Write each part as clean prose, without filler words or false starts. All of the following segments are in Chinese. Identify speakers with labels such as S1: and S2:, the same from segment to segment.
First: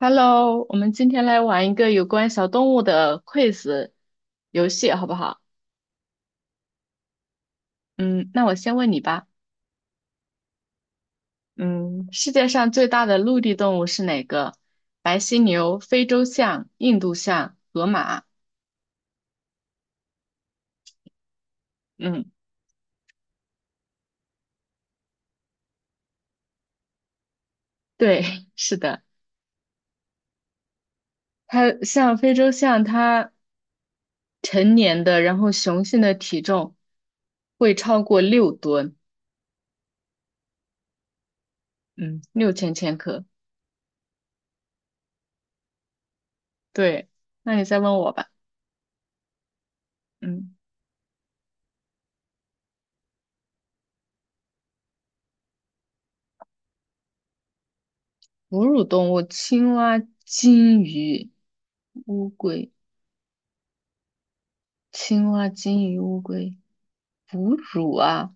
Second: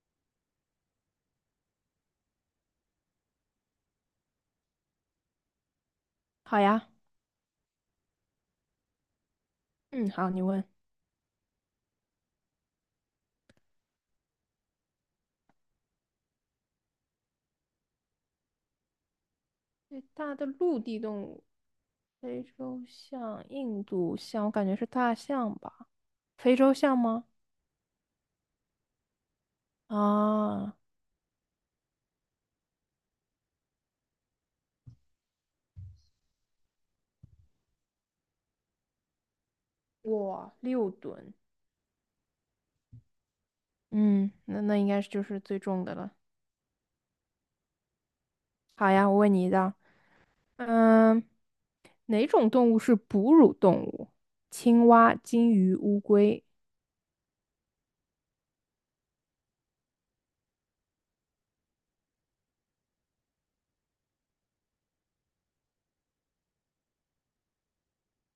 S1: Hello，我们今天来玩一个有关小动物的 quiz 游戏，好不好？
S2: 好呀，
S1: 嗯，那我先问你吧。
S2: 嗯，好，你问。
S1: 嗯，世界上最大的陆地动物是哪个？白犀牛、非洲象、印度象、河马。
S2: 最大的陆地动物，
S1: 嗯，
S2: 非洲象、印度象，我感觉是大象吧？非洲象吗？
S1: 对，是的。
S2: 啊，
S1: 它像非洲象，它成年的，然后雄性的体重会超过6吨，
S2: 哇，6吨，
S1: 嗯，6000千克。
S2: 嗯，那应该是就是最重的了。
S1: 对，那你再问我吧。
S2: 好呀，我问你一道，
S1: 嗯，
S2: 嗯，哪种动物是哺乳动物？青蛙、金鱼、乌龟。
S1: 哺乳动物，青蛙、金鱼。乌龟，青蛙、金鱼、乌龟，哺乳啊，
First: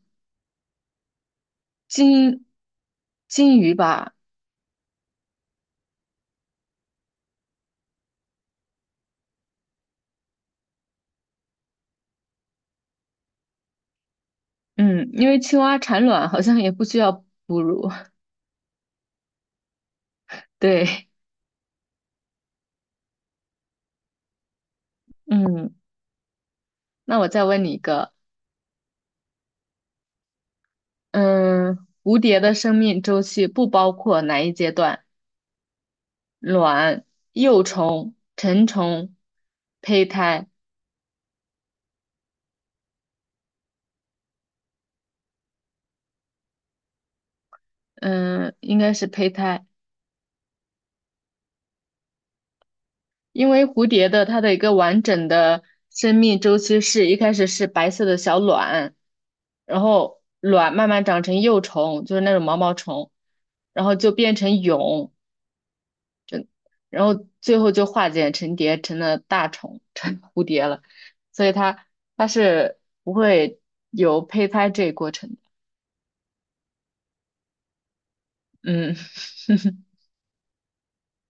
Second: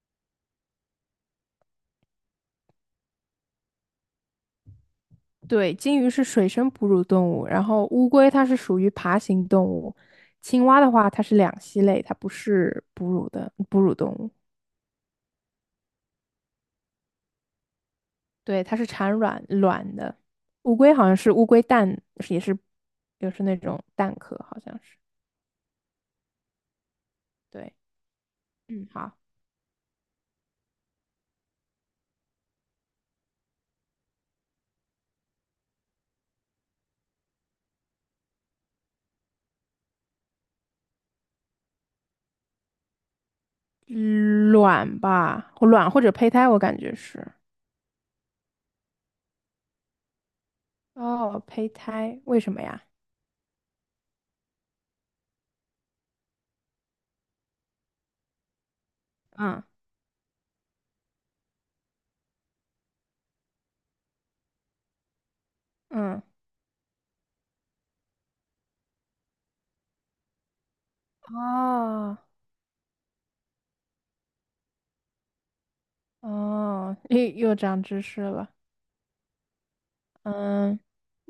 S1: 金金鱼吧，
S2: 对，鲸鱼是水生哺乳动物，然后乌龟它是属于爬行动物，青蛙的话它是两栖类，它不是哺乳动物，
S1: 嗯，因为青蛙产卵好像也不需要哺乳，
S2: 对，它是产卵的。乌龟好
S1: 对，
S2: 像是乌龟蛋，也是也是那种蛋壳，好像是。
S1: 嗯，那我再问你
S2: 对，
S1: 一个，
S2: 嗯，好，
S1: 嗯，蝴蝶的生命周期不包括哪一阶段？卵、幼虫、成虫、胚胎，
S2: 卵吧，卵或者胚胎，我感觉是。
S1: 嗯，应该是胚胎。
S2: 哦，胚胎，为什么呀？
S1: 因为蝴蝶的它的一个完整的生命周期是一开始是白色的小卵，
S2: 嗯
S1: 然后卵慢慢长成幼虫，就是那种毛毛虫，然后就变成蛹，
S2: 嗯，
S1: 然后最后就化茧成蝶，成了大虫，成蝴蝶了。所以它
S2: 哦
S1: 它是不会有胚胎这一过程的。
S2: 哦，又长知识了。
S1: 嗯，
S2: 嗯。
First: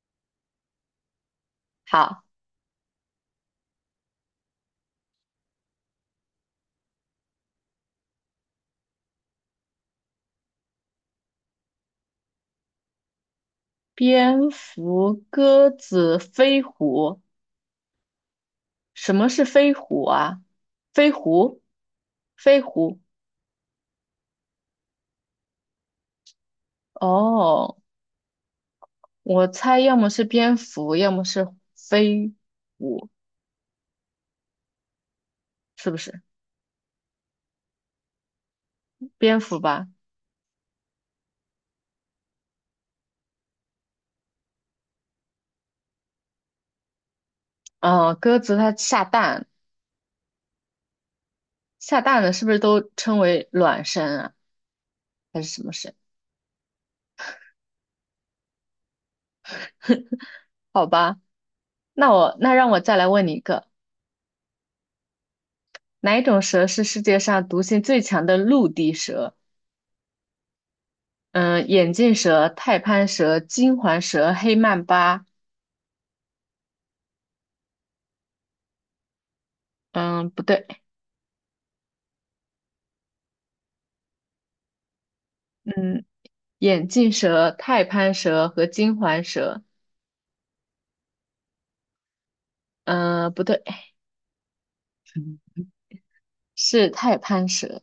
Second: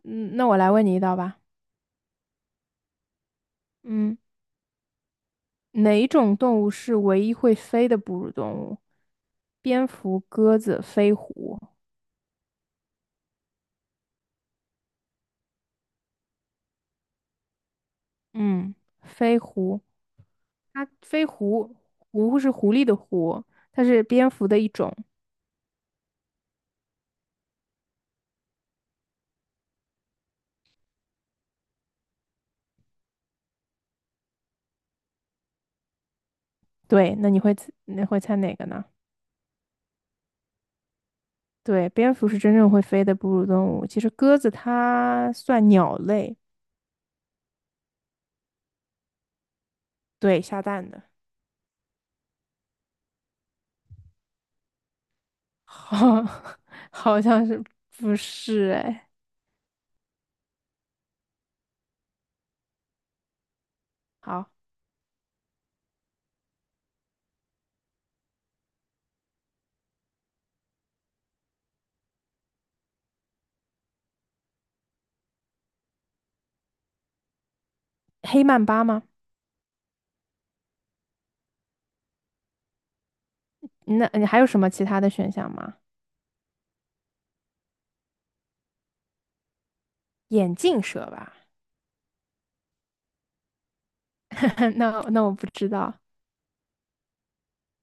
S2: 嗯，那我来问你一道吧。
S1: 好，
S2: 嗯，哪种动物是唯一会飞的哺乳动物？蝙蝠、鸽子、飞狐。
S1: 蝙蝠、鸽子、飞虎。
S2: 嗯，
S1: 什么
S2: 飞
S1: 是飞
S2: 狐，
S1: 虎啊？
S2: 它
S1: 飞
S2: 飞
S1: 狐，
S2: 狐，狐是
S1: 飞
S2: 狐狸的
S1: 狐。
S2: 狐，它是蝙蝠的一种。
S1: 哦，我猜要么是蝙蝠，要么是飞虎，是不是？
S2: 对，那你会猜哪个呢？
S1: 蝙蝠吧。
S2: 对，蝙蝠是真正会飞的哺乳动物。其实鸽子它算鸟类，
S1: 嗯、鸽子它下蛋，
S2: 对，下蛋的，
S1: 下蛋的是不是都称为卵生啊？还是什 么生？
S2: 好，好像是不是？哎，
S1: 好吧，那我让我再来问你一个，
S2: 好，
S1: 哪一种蛇是世界上毒性最强的陆地蛇？嗯，眼镜蛇、太攀蛇、金环蛇、黑曼巴。
S2: 黑曼巴吗？
S1: 嗯，不对。
S2: 那你还有什么其他的选项吗？
S1: 嗯，眼镜蛇、太攀蛇和金环蛇。
S2: 眼镜蛇吧？
S1: 不对，
S2: 那我不知道
S1: 是太攀蛇。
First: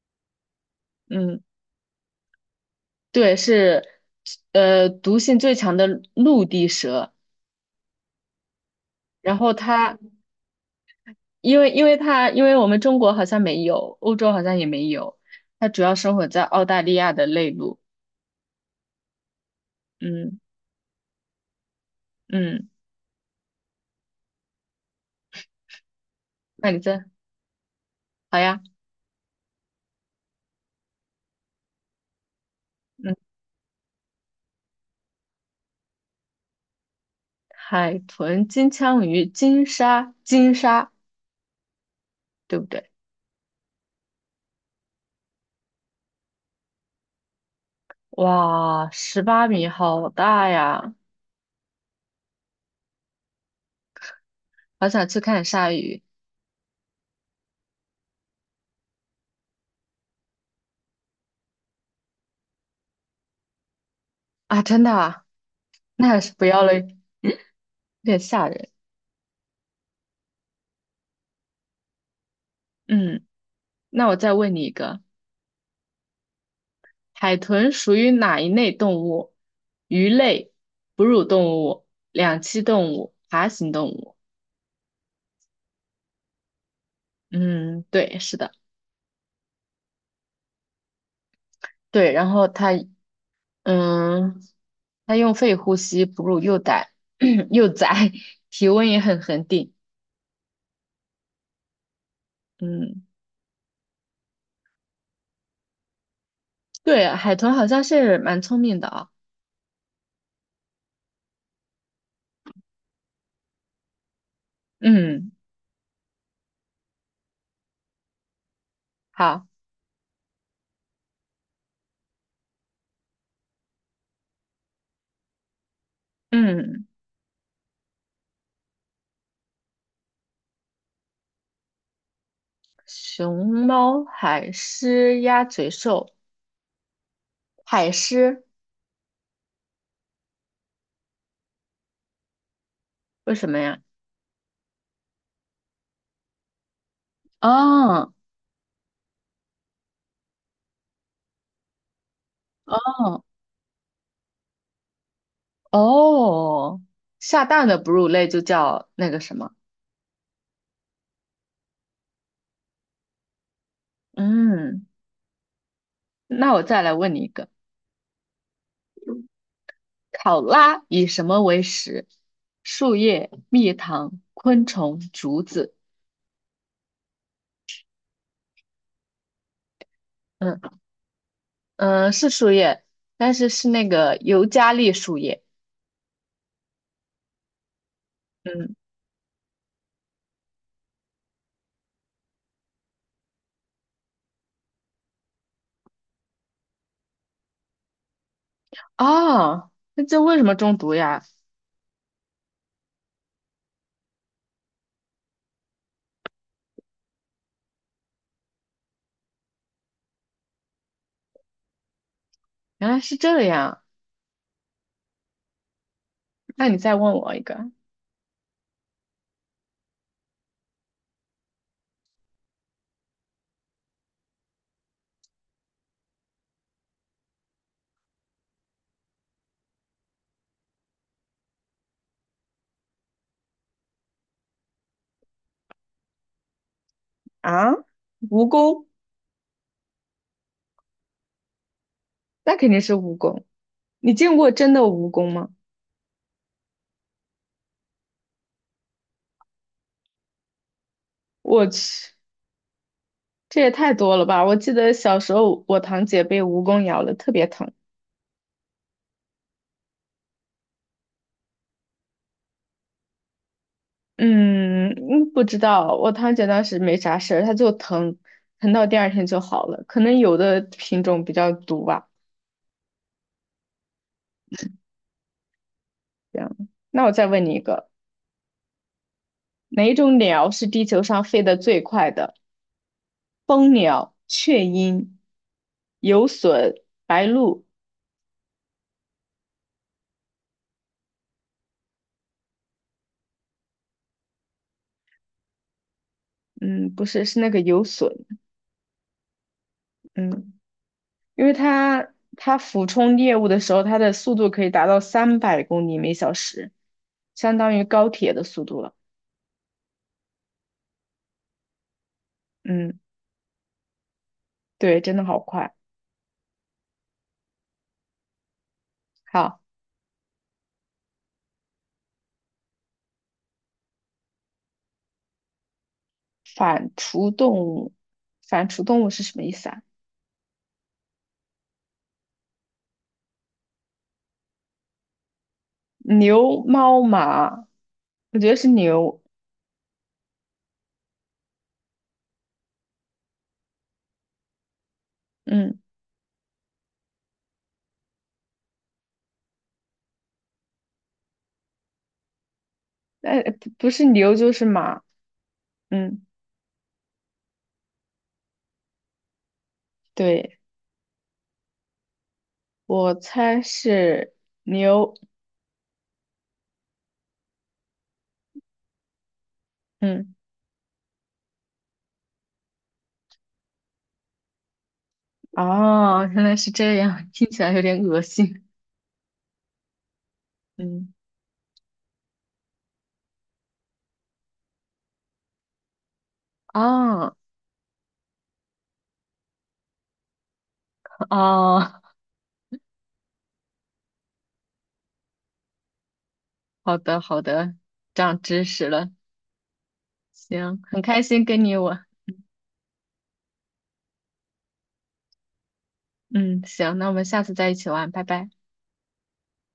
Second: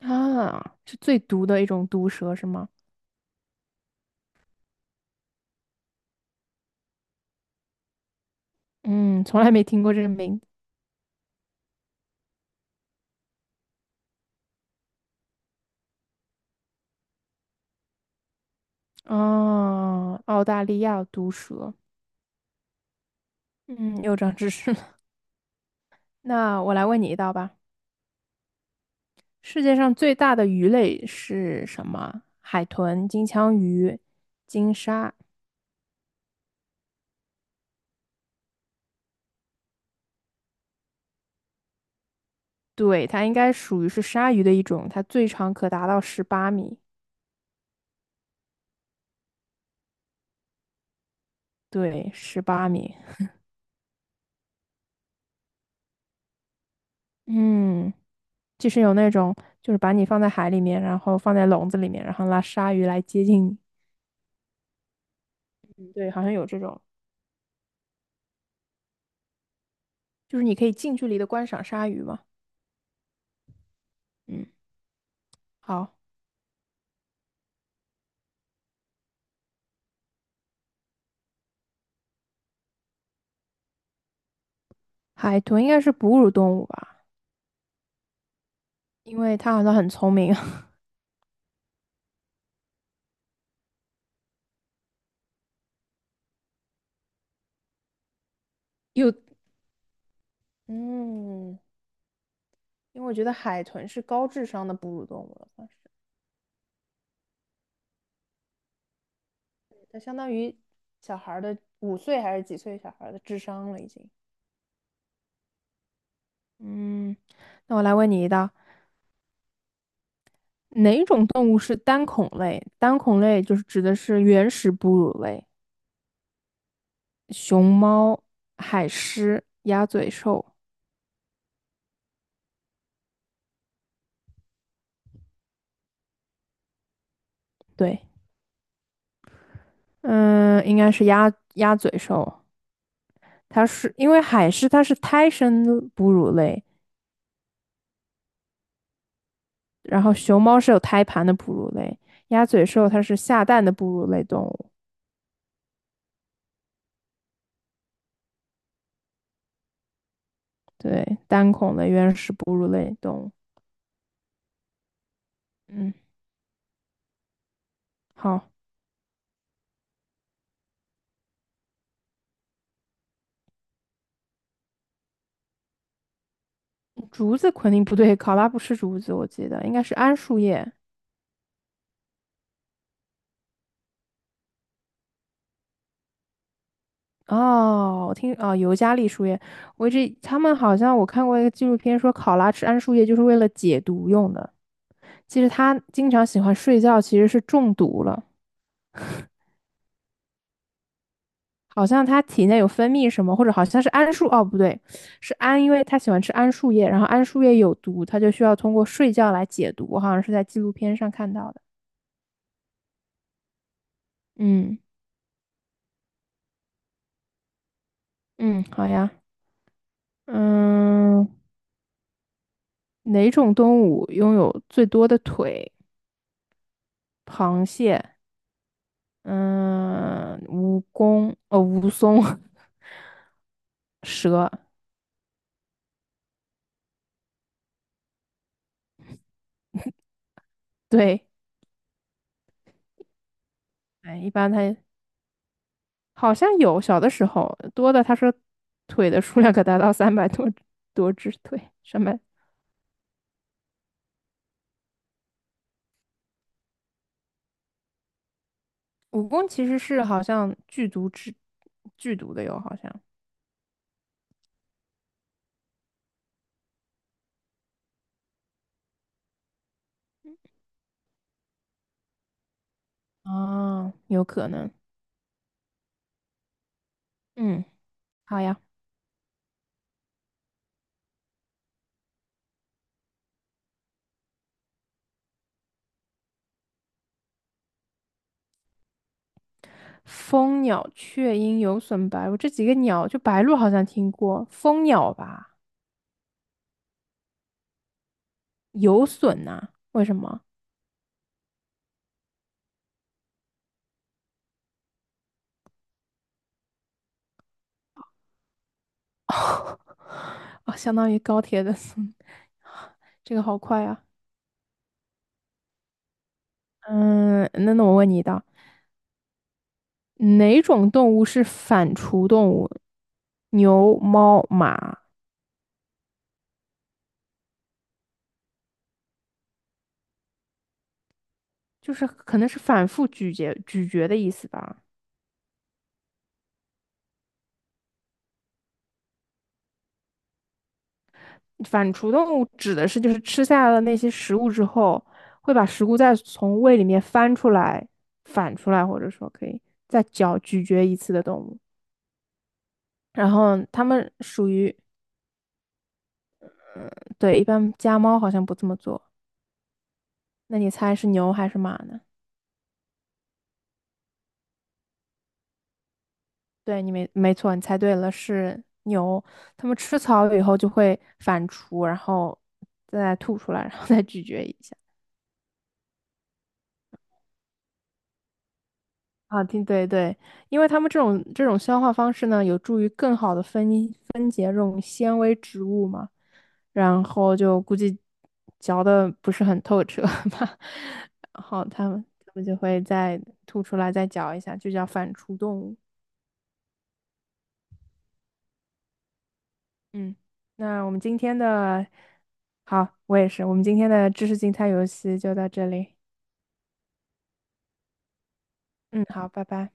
S2: 啊，是最
S1: 嗯，
S2: 毒的一种毒蛇是吗？
S1: 对，是毒性最强的陆地蛇。
S2: 嗯，
S1: 然
S2: 从来
S1: 后
S2: 没听过
S1: 它，
S2: 这个名字。
S1: 因为它，因为我们中国好像没有，欧洲好像也没有，它主要生活在澳大利亚的内陆。
S2: 哦，
S1: 嗯
S2: 澳大利亚毒蛇。
S1: 嗯，
S2: 嗯，又长知识了。那
S1: 那
S2: 我
S1: 你
S2: 来问
S1: 这
S2: 你一道吧。
S1: 好呀。
S2: 世界上最大的鱼类是什么？海豚、
S1: 嗯，
S2: 金枪鱼、金鲨。
S1: 海豚、金枪鱼、金鲨，对不对？
S2: 对，它应该属于是鲨鱼的一种，它最长可达到十八米。
S1: 哇，18米，好大呀！
S2: 对，十八米。
S1: 好想去看鲨鱼。
S2: 嗯，就是有那种就是把你放在海里面，然后放在笼子里面，然后拉鲨鱼来接近你。
S1: 啊，真的啊，那
S2: 对，
S1: 还
S2: 好
S1: 是
S2: 像
S1: 不
S2: 有这
S1: 要了，
S2: 种，
S1: 有点吓人。
S2: 就是你可以近距离的观赏鲨鱼嘛。
S1: 嗯，那我再
S2: 嗯，
S1: 问你一个，
S2: 好，
S1: 海豚属于哪一类动物？鱼类、哺乳动物、两栖动物、爬行动物。
S2: 海豚应该是哺乳动物吧，
S1: 嗯，对，是的，
S2: 因为它好像很聪明，
S1: 对。然后嗯，它用肺呼吸，哺乳幼崽，幼崽，体温 也
S2: 又
S1: 很恒定。
S2: 嗯，因
S1: 嗯，
S2: 为我觉得海豚是高智商的哺乳动物了，算是
S1: 对，海豚好像是蛮聪明的啊。
S2: 它相当于小孩儿的5岁还是几岁小孩儿的智商了已经。
S1: 嗯，
S2: 嗯，那我来问你一道，
S1: 好，
S2: 哪种动物是单孔类？单孔类就是指的是原始哺乳类。
S1: 嗯，
S2: 熊猫、海狮、鸭嘴兽，
S1: 熊猫、海狮、鸭嘴兽。海
S2: 对，
S1: 狮，
S2: 嗯，应该是鸭嘴兽。
S1: 为什么
S2: 它
S1: 呀？
S2: 是因为海狮它是胎生的哺乳类，
S1: 哦
S2: 然后熊猫是有胎盘的哺乳类，鸭嘴兽它是
S1: 哦，
S2: 下蛋的哺乳类动物，
S1: 哦，下蛋的哺乳类就叫那个什么？
S2: 对，单孔的原始哺乳类动物。
S1: 嗯，
S2: 嗯，
S1: 那我再来问你一个，
S2: 好，
S1: 考拉以什么为食？树叶、蜜糖、昆虫、竹子。
S2: 竹子肯定不对，考拉不吃竹子，我记得应该是桉树
S1: 嗯
S2: 叶。
S1: 嗯，是树叶，但是是那个尤加利树叶。
S2: 哦，哦，
S1: 嗯，
S2: 尤加利树叶，我一直他们好像我看过一个纪录片说，考拉吃桉树叶就是为了解毒用的。其实它经常喜欢睡觉，其实是中毒了，
S1: 哦，那这为什么中毒呀？
S2: 好像它体内有分泌什么，或者好像是桉树，哦，不对，是桉，因为它喜欢吃桉树叶，然后桉树叶有毒，它就需要通过睡觉来解毒。我好像是在纪录片上看到的。
S1: 原来是这样。
S2: 嗯
S1: 那你再问我一个
S2: 嗯，好呀，嗯，哪种动物拥有最多的腿？螃蟹。嗯，蜈蚣，蜈蚣，蛇，
S1: 啊？蜈蚣，
S2: 对，
S1: 那肯定是蜈蚣。你
S2: 哎，一
S1: 见过
S2: 般
S1: 真
S2: 它
S1: 的蜈蚣吗？
S2: 好像有，小的时候多的，它说腿的数量可达到三百多只腿，
S1: 我
S2: 三
S1: 去，
S2: 百。
S1: 这也太多了吧！我记得小时候我堂姐被蜈蚣咬了，特别疼。
S2: 蜈蚣其实是好像剧毒的哟，好像
S1: 嗯，嗯不知道，我堂姐当时没啥事儿，她就疼，疼到第二天就好了。可能有的品种比较毒吧。
S2: 啊，有可能，
S1: 这样，那我再问你一
S2: 嗯，
S1: 个，
S2: 好呀。
S1: 哪一种鸟是地球上飞得最快的？蜂鸟、雀鹰、游隼、白鹭？
S2: 蜂鸟、雀鹰、有隼、白鹭这几个鸟，就白鹭好像听过，蜂鸟吧？
S1: 嗯，不是，是那个游隼。
S2: 有隼呐、为什么？
S1: 嗯。因为它俯冲猎物的时候，它的速度可以达到300公里每小时，相当于高铁的速度了。
S2: 啊，相当于高铁的速度。
S1: 嗯，
S2: 这个好快啊！
S1: 对，真的好快。
S2: 嗯，那我问你一道，
S1: 好，
S2: 哪种动物是反刍动物？牛、猫、马，
S1: 反刍动物，反刍动物是什么意思啊？
S2: 就是可能是反复咀嚼、咀嚼的意思吧。
S1: 牛、猫、马，我觉得是牛。
S2: 反刍动物指的是就是吃下了那些食物之后，会把
S1: 嗯，
S2: 食物再从胃里面翻出来、反出来，或者说可以咀嚼一次的动物。然
S1: 哎，
S2: 后
S1: 不
S2: 它
S1: 不是
S2: 们
S1: 牛
S2: 属
S1: 就是
S2: 于，
S1: 马。嗯，
S2: 对，一般家猫好像不这么做。
S1: 对，
S2: 那你猜是牛还是马呢？
S1: 我猜是牛。
S2: 对，你没错，你猜对了，是牛。它们吃草
S1: 嗯，
S2: 以后就会反刍，然后再吐出来，然后再咀嚼一下。
S1: 哦，原来是这样，听起来有点恶心。
S2: 啊，对对对，因为它们
S1: 嗯，
S2: 这种消化方式呢，有助于更好的分解这种纤维植物嘛，然
S1: 啊
S2: 后就估计嚼的不是很透彻吧，然后
S1: 啊。哦
S2: 它们就会再吐出来，再嚼一下，就叫反刍动物。
S1: 好的，好的，长知识了。
S2: 嗯，
S1: 行，
S2: 那我们
S1: 很
S2: 今
S1: 开
S2: 天
S1: 心跟你
S2: 的。
S1: 我，
S2: 好，我也是。我们今天的知识竞猜游戏就到这里。
S1: 嗯，行，那我们下次再一起玩，拜拜。
S2: 嗯，好，拜拜。